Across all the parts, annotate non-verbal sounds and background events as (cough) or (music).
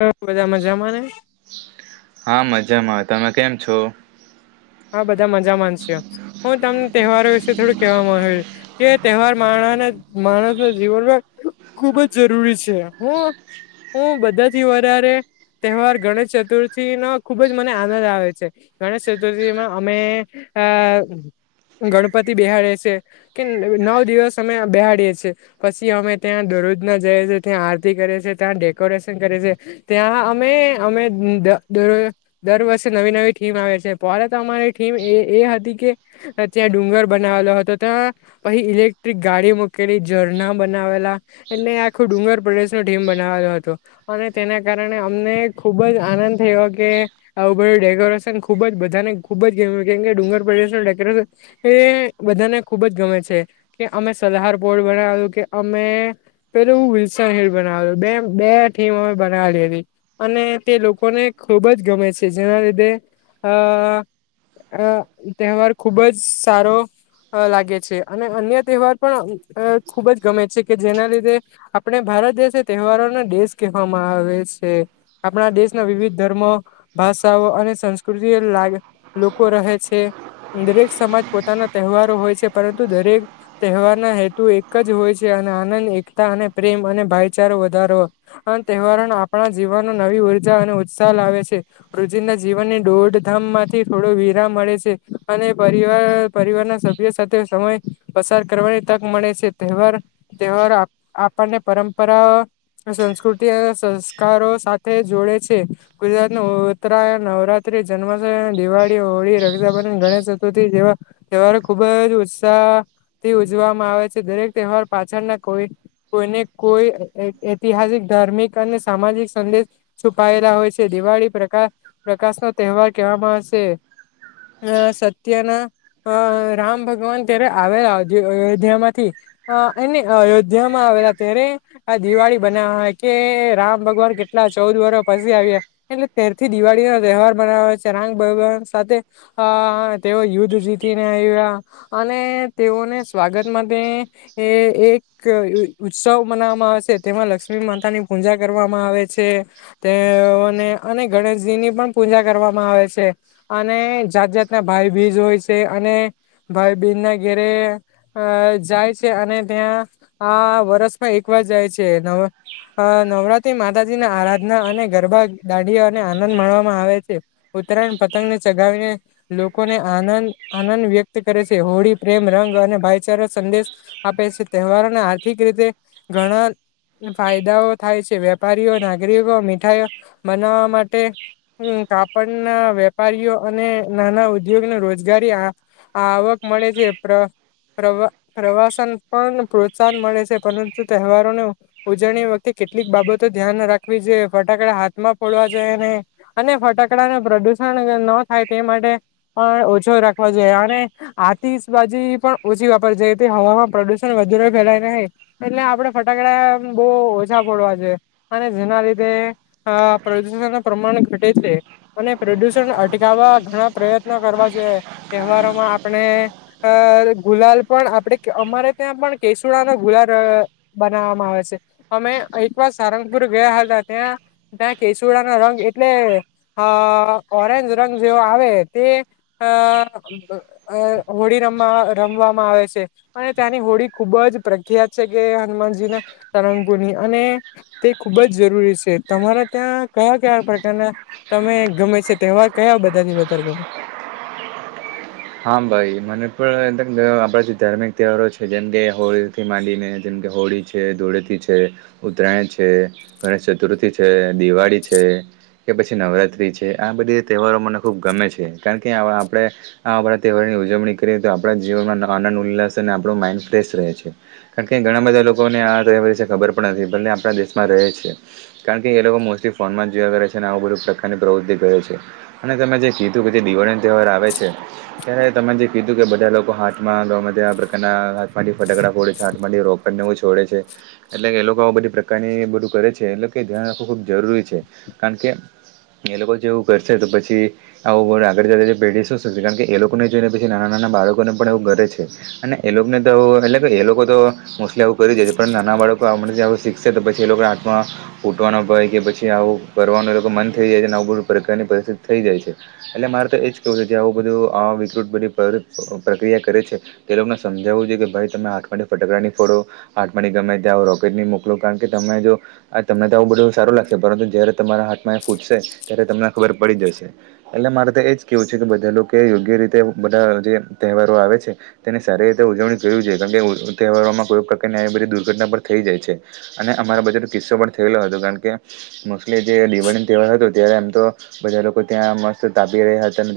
બધા મજામાં ને હા મજામાં તમે કેમ છો હા બધા મજા માન છ હું તમને તહેવારો વિશે થોડું કેહે માં કે તહેવાર મા માણસ ના જીવન ખુબ જ જરૂરી છે હું હું બધા થી વરા રે તહેવાર ગણેશ ચતુર્થી નો ખુબ જ મને આનંદ આવે છે ગણેશ ચતુ એ અમે આ ગણપતિ બેસાડીએ છીએ, નવ દિવસ અમે બેસાડીએ છીએ, પછી અરજના જાય છે ત્યાં આરતી કરીએ છીએ, ત્યાં ડેકોરેશન કરીએ છીએ, અમે, અમે. દ દરેક વર્ષે નવી નવી થીમ આવે છે. પરત અમારી ટીમ એ હતી કે ત્યાં ડુંગર બનાવેલો હતો ત્યાં પ ઇલે ઇલેક્ટ્રિક ગાડી મૂકેલી ઝરણા બનાવેલા એટલે આખો ડુંગર પ્રદેશ નો ટીમ બનાવેલો હતો અને તેના કારણે અમને ખુબ જ આનંદ થયો કે આવું બધું ડેકોરેશન ખુબ જ બધું બધાને ખુબજ ગમે કેમકે ડુંગર પ્રદેશ ડેરેશન એ બધાને ખુબ જ ગમે છે અમે સદહાર પોોર્ડ બનાવું કે અમે પે હું વિલસ હ બનાવે બે બે ટીમ અ બનાવેલી હતી અને તે લોકોને ખુબ જ ગમે છે જેના લીધે અ આ અ તહેવાર ખુબ જ સારો અ લાગે છે અને અન્ય તહેવાર પણ અ ખુબ જ ગમે છે કે જેના લીધે આપણે ભારત દેશ એ તહેવારોનો દેશ કહેવામાં આવે છે આપણા દેશના વિવિધ ધર્મો ભાષાઓ અને સંસ્કૃતિ લાગે લોકો રહે છે દરેક સમાજ પોતાના તહેવારો હોય છે પરંતુ દરેક તહેવારના હેતુ એક જ હોય છે અને આનંદ એકતા અને પ્રેમ અને ભાઈચારો વધારો આ તહેવારો આપણા જીવન નવી ઊર્જા અને ઉત્સાહ લાવે છે રોજિંદા જીવનની દોડધામ માંથી થોડો વિરામ મળે છે અને પરિવાર પરિવારના સભ્ય સાથે સમય પસાર કરવાની તક મળે છે તહેવાર તહેવાર આ આપણને પરંપરાઅ સંસ્કૃતિ અ સંસ્કારો સાથે જોડે છે ગુજરાતનો ઉત્તરાયણ નવરાત્રી જન્માષય દિવાળી હોળી રતાબંધ ગણેશ ચતુર્થી જેવા તહેવારો ખુબ જ ઉત્સાહ થી ઉજવામાં આવે છે દરેક તહેવાર પાછળ ના કોઈ કોઈને કોઈ એત ઐતિહાસિક ધાર્મિક અને સામાજિક સંદેશ છુપાયેલા હોય છે દિવાળી પ્રકા પ્રકાશ નો તહેવાર કહેવામાં આવશે અ સત્યના અ રામ ભગવાન ત્યારે આવેલા અયોધ્યા માંથી અ એને અયોધ્યા માં આવેલા ત્યારે આ દિવાળી બના્યા હોય કે રામ ભગવાન કેટલા એટલા ચૌદ વર્ષ પછી આવ્યા એટલે તારથી દિવાળી ના તહેવાર બનાવે છે રાંમભગવાન સાથે અ તેઓ યુદ્ધ જીતીને આવ્યા અને તે તેઓને સ્વાગત માટે એ એ એક ઉત્સવ મનાવામાં આવે તેમાં લક્ષ્મી માતા ની પૂજા કરવામાં આવે છે તેઓ અને ગણેશજી ની પણ પૂજા કરવામાં આવે છે અને જાત જાતના ભાઈ બીજ હોય છે અને ભાઈ બન ના ઘરે અ જાય છે અને ત્યાં આ વર્ષમાં એકવાર મા જાય છે નવા અ નવરાત્રી માતાજી ના આરાધના અને ગરબા ડાંડીયા અને આનંદ માણવા માઆવે છે ઉત્તરાયણ પતંગને ચગાવીને લોકોને આનંદ આનંદ વ્યક્ત કરે છે હોળી પ્રેમ રંગ અને ભાઈચારા સંદેશ આપે છે તહેવારોને આર્થિક રીતે ઘણા ફાયદાઓ થાય છે વેપારીઓ નાગરિકો મીઠાઈઓ બનાવવા માટે હું કાપડ ના વેપારીઓ અને નાના ઉદ્યોગને રોજગારી આ આવક મળે છે પ્ર પ્રવા પ્રવાસન પણ પ્રોત્સાહન મળે છે પરંતુ તહેવારોને ઉજવણી વખતે કેટલીક બાબતો ધ્યાન રાખવું જોઈએ. ફટાકડા હાથમાં ફોડવા જોઈએ નહીં. અને ફટાકડા ન પ્રદુષણ ન થાય તે માટે પણ ઓછો રાખ હોજ અને આત ત્રીસ બાજી પણ ઓછી વાપરી જાય હવામાં પ્રદુષણ વધુ ફેલાય ન એટલે આપડે ફટાકડા બહુ ઓછા ફોડવા જોઈએ અને જેના લીધે અપ્રદૂષણનું પ્રમાણ ઘટે છે અને પ્રદૂષણ અટકાવવા ઘણા પ્રયત્નો કરવા જોઈએ તહેવારોમાં આપણે અ ગુલાલ પણ આપણે અમારે ત્યાં પણ કેસુડા નો ગુલાલ બનાવવામાં આવે છે અમે તઈ એકવાર સારંગપુર ગયા હતા ત્યાં ત્યાં કેસુડાના રંગ એટલે આ ઓરેન્જ રંગ જેવ આવે તે અઅઅ હોળી રમ રમવામાં આવે છે અને ત્યાંની હોળી ખુબ જ પ્રખ્યાત છે કે હનુમાનજી ના રંગગુરની અને તે ખુબ જ જરૂરી છે તમારા ત્યાં કયા કયા પ્રકાર તને તમે ગમે છે તહેવાર કયા બધાથી વધારે ગમે હા ભાઈ મને પણ અધનધયઆપડા જે ધાર્મિક તહેવારો છે જેમ કે હોળી થી માંડીને તે હોળી છે ધૂળેથી છે ઉત્તરાયણ છે ગણેશ ચતુર્થી છે દિવાળી છે કે પછી નવરાત્રી છે આ બધી તહેવારો મને ખૂબ ગમે છે કારણ કે અ આપણે આ આપણા તહેવારની ઉજવણી કરીએ તો આપણાં જીવનમાં આનંદ ઉલ્લાસ અને આપણો માઇન્ડ ફ્રેશ રહે છે કારણ કે ઘણા બધા લોકોને આ તોવાશે ખબર પણ નથી ભલે આપણા દેશમાં રહે છે કારણ કે એ લોકો મોસ્ટલી ફોનમાં ે છે આવ બધ પ્રકારની પ્રવૃતિ કરે છે અને તમે જે કીધું કે દિવાળી તહેવાર આવે છે ત્યારે તમે જે કીધું કે બધા લોકો હાથમાં આ પ્રકારના હાથમાંથી ફટકડા ફોડે છે હાથમાંથી રો પપરનેવ છોડે છે એટલે કે એ લોકો આ બધી પ્રકારની એ બધું કરે છે એટલે કે ધ્યાન રાખવું ખૂબ જરૂરી છે કારણ કે એ લોકો જેવું કરશે તો પછી આવું આગળ જતા પેઢ શું શકશે કારણ કે એ લોકોને જોઈને પછી નાના નાના બાળકોને પણ એવું કરે છે અને એ લોકોને તો એટલે કે એ લોકો તો પલે આવવું કરી દે છે પણ નાના બાળકોને જે આવું શીખશે તો પછી એ લોકોને હાથમાં ઉટવાના ભય કે પછી આવું કરવાનું એ લોકો મન થઈ જાય છે અને આવું બધુ પ્રકારની પરિસ્થિતિ થઈ જાય છે એટલે મારે તો એજ કેવું છે કે આવું બધું અ વિકૃત બધી પ્રક્રિયા કરે છે તે લોકોને સમજાવવું જોઈએ કે ભાઈ તમે હાથમાંથી ફટકડાની ફોડો હા ગમે ત્યાં રોકેટ મોકલો કારણ કે તમે જો તમને તો આવું બધું સારું લાગશે પરંતુ જયારે તમારા હાથમાં ફૂટશે ત્યારે તમને ખબર પડી જશે એટલે મારે તો એ જ કેવું છે કે બધા કે યોગ્ય રીતે બધા જે તહેવારો આવે છે તેની સારી રીતે ઉજવણી કરવી જોઈએ કારણ કે તહેવારો ્યા દુઘટના થઈ જાય છે અને અમારા બજે કિસ્સો થયેલો હત કારણ કે મોસ્ટલી જે દિવાળી તહેવાર હતો ત્યારે એમ તો બધા લોકો ત્યાં મસ્ત તાપ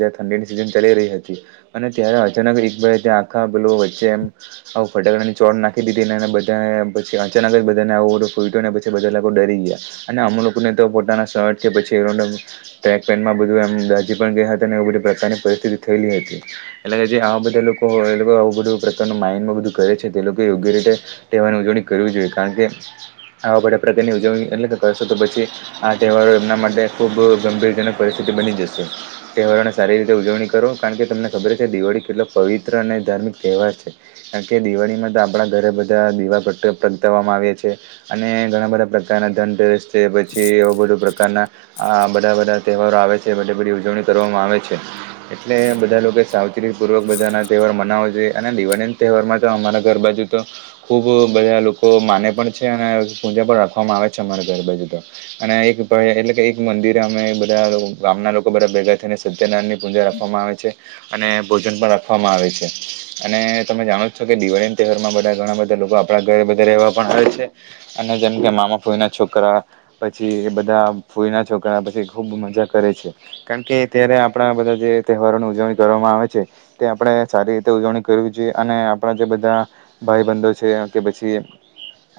ઠંડી રહી હતી અને ત્યારે અચાનક આખા બ વચ્ચે એમ ફટાકડાની નાખી દીધીધ પછી અચાનક જ બધાને ફૂલટ પછી બધા લોકો ડરી ગયા અને હમ પ પેમાંમ દાજી પણ ગયા પરિસ્િત થયેલી હતી એટ જે આવા બધા લોકો એ આવું બધું પ્રકારનું માઇન્ડમાં બધું કરે છે તે લોકો યોગ્ય રીતે તેટેવાની ઉજવણી કરવી જોઈએ કારણ કે આવા બડા પ્રકારની ઉજવણી એટલે કે કરશો તો પછી આ તહેવારો એમના માટે ખૂબ ગંભીરજનક પરિસ્થિતિ બની જશે તહેવારોને સારી ઉજવણી કરો કારણ કે તમને ખબર છે દિવાળી કેટલો પવિત્ર અને ધાર્મિક તહેવાર છે કારણ કે દિવાળીમાં આપણા ઘરે બધા દીવાગ પ્રગટાવવામાં આવે છે અને ઘણા બધા પ્રકારના ધનસ તે પછી એવ બધો પ્રકારના બધા બધા તહેવારો આવે છે બધી બધી ઉજવણી કરવામાં આવે છે ઓ એટલે બધા લોકો સાવચ્રી પૂર્વક બધા તહેવાર મનાવો છે અને દિવાળી ના તહેવારમાં તો અમારા ઘર બાાજુ તો ખુબ બધા લોકો માને પણ છે અને પૂજા પણ રાખવામાં આવે છે અમારા ઘર બાજુ તો અને એક એટલે કે એક મંદિર અમે બધા ગામના લોકો બધા ભેગા થઈને સ તેનાની પૂજા રાખવામાં આવે છે અને ભોજન પણ રાખવામાં આવે છે અને તમે જાણો છો કે દિવાળી ના તહેવારમાં બધા ઘણા બધા લોકો આપણા ઘર વા અને જેમ કે મામા ફૂઈના છોકરા પછી બધા ફઈના છક પછી ખુબ મજા કરે છે કારણ કે ત્યારે આપણા બધા જે તહેવારોની ઉજવણી કરવામાં આવે છે તે આપણેે સારી રીતે ઉજવણી કરવી જોઈએ અને આપણા જેધા બધા ભાઈ બંધો છે કે પછી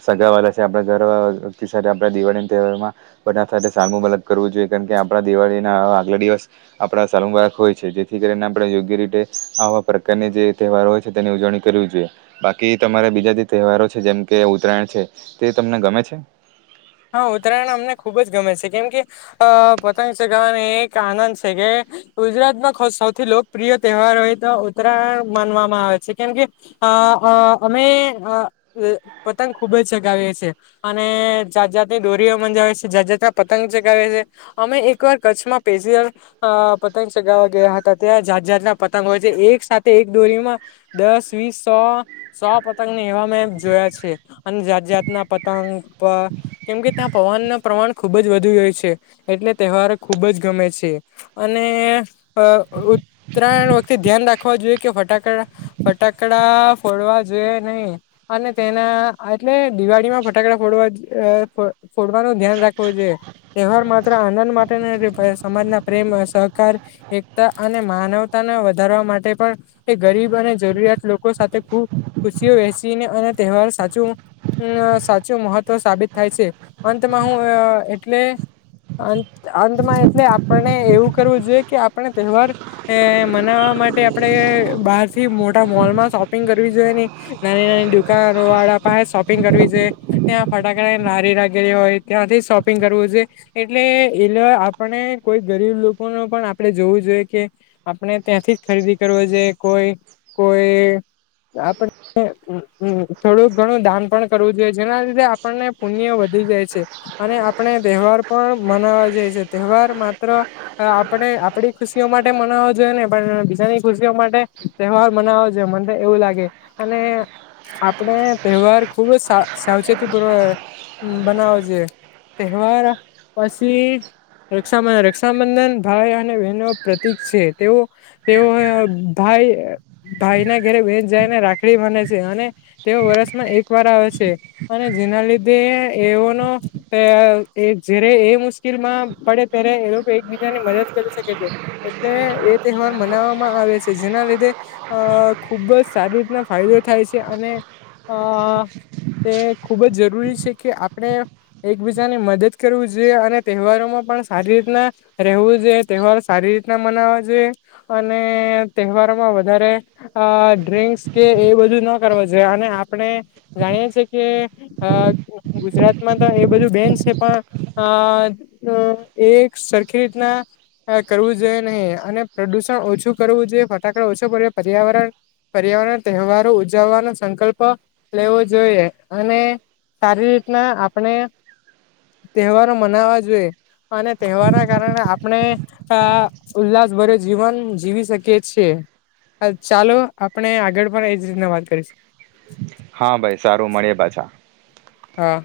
સગા વાળા છે આપડા ઘરતિ સાથે આપ દિવાળી તહેવારમાં બધા સાથે સામું અલગ કરવું જોઈએ કારણ કે આપણા દિવાળી ના આગલા દિવસ આપણા સાલુ બાળક હોય છે જેથી કરીને આપણે યોગ્ય રીતે આવા પ્રકારની જે તહેવારો હોય છે તેની ઉજવણી કરી બાકી તમારે બીજા જે તહેવારો છે જેમ કે ઉત્તરાયણ છે તે તમને ગમે છે હા ઉત્તરાયણ અમને ખુબ જ ગમે છે કેમ કે અ પતંગ ચગાવવાને એક આનંદ છે કે ગુજરાતમાં સૌથી લોકપ્રિય તહેવાર હોય તો ઉત્તરાય માનવામાં આવે છે કેમ કે અ અ અમે પતંગ ખૂબ જ સગાવીએ છેીએ અને જાત જાાતની દોરીઓ મજાવે છે જાત જાાતના પતંગ ચગાવે છે અમે એકવાર કચ્છમાં પેશ પતંગ સગાવવા ગયા હતા ત્યાં જાત જાાતના પતંગ હોય છે એક સાથે એક દોરીમાં દસ વીસ સો સો પતંગને એવા મેં જોયા છે અને જાત જાત ના પતંગ કેમ કે ત્યાં પવન ન પ્રમાણ ખુબ જ વધુ હોય છે એટલે તહેવાર ખુબ જ ગમે છે અને ઉત્તરાયણ વખતે ધ્યાન રાખવા જોઈએ કે ફટાકડા ફટાકડા ફોડવા જોઈએ નહી અને તેના એટલે દિવાળીમાં ફટાકડા ફોડવા ફોડવાનું ધ્યાન રાખવું જોઈએ તહેવાર માત્ર આનંદ માટે સમાજ ના પ્રેમ સહકાર એકતા અને માનવતાને વધારવા માટે પણ એ ગરીબ અને જરૂરિયાત લોકો સાથે ખુબ ખુશીઓ વહેસીને અને તહેવાર સાચો સાચો મહવ તો સાબિત થાય છે અંતમાં હું એટલે અ અંતમાં એટલે આપને એવું કરવું જોઈએ કે આપણે તહેવાર મના માટે આપણે બહાર થી મોટા મોલમાં શોપિંગ કરવી જોઈએ, ને નાની નાની દુકાનો વાળા શોપિંગ કરવી જો ત્યાં ફટાકડા નાારી લાગેલી હોય ત્યાંથી શોપિંગ કરવું જોઈએ, એટલે એલે આપણે કોઈ ગરીબ લોકો ન પણ આપણે જોવું જોઈએ, કે આપણે ત્યાંથી જ ખરીદી કરવા જોઈએ કોઈ કોઈ આપડ થોડું ઘણું દાન પણ કરવું જોઈએ, જેના લીધે આપણને પુણ્ય વધી જાય છે, અને આપણે તહેવાર પણ મનાવા જાય છે, તહેવાર માત્ર આપણે આપડી ખુશીઓ માટે મનાવ જોઈએ, ને પણ બીજાની ખુશીઓ માટે તહેવાર મનાવ મને એવું લાગે અને આપણે તહેવાર ખુબ સાવચેતી (unintelligible) વ બનાવ છે તહેવાર પછી રાબંધન રક્ષાબંધન ભાઈ અને બહેનો પ્રતિક છે, તેઓ તેઓ ાઈ ભાઈના ઘરે બેચ જાયને રાખડી માને છે, અને તેઓ વરષમાં એક વાર આવે છે અને જેના લીધે એઓનો જારે એ મુશ્કેલમાં પડે ત્યારે એ લોકો એકબીજા ની મદદ કરી શકે છે, એટલે એ તહેવાર મનાવામાં આવે છે, જેના લીધે અ ખુબ જ સારી રીતના ફાયદો થાય છે, અને અ તે ખૂબ જ જરૂરી છે, કે આપણે એકબીજાની મદદ કરવીું જોઈએ, અને તહેવારોમાં પણ સારી ર રહેવું જોઈએ તહેવાર સારી રીતના મનાવ જોઈએ, અને તહેવારોમાં વધારે ડ્રિંક્સ કે એ બધું ના કરવું જોઈએ, અને આપણે જાણીએ છીએ કે હા, ગુજરાતમાં તો એ બધું બેન છે, પણ આ એ સરખી રીતના કરવું જોઈએ, નહી અને પ્રદુષણ ઓછું કરવું જોઈએ ફટાકડા ઓછો પ પર્યાવરણ પર્યાવરણ તહેવારો ઉજવવાનો સંકલ્પ લેવો જોઈએ, અને સારી રીતના આપણે તહેવારો મનાવા જોઈએ, અને તહેવારના કારણે આપણે ઉલ્લાસભર જીવન જીવી શકીએ છીએ. (unintelligible) ચાલો આપણે આગળ પણ એજ રીતના વાત કરીશ હા, ભાઈ સારું મળે પાછા હા,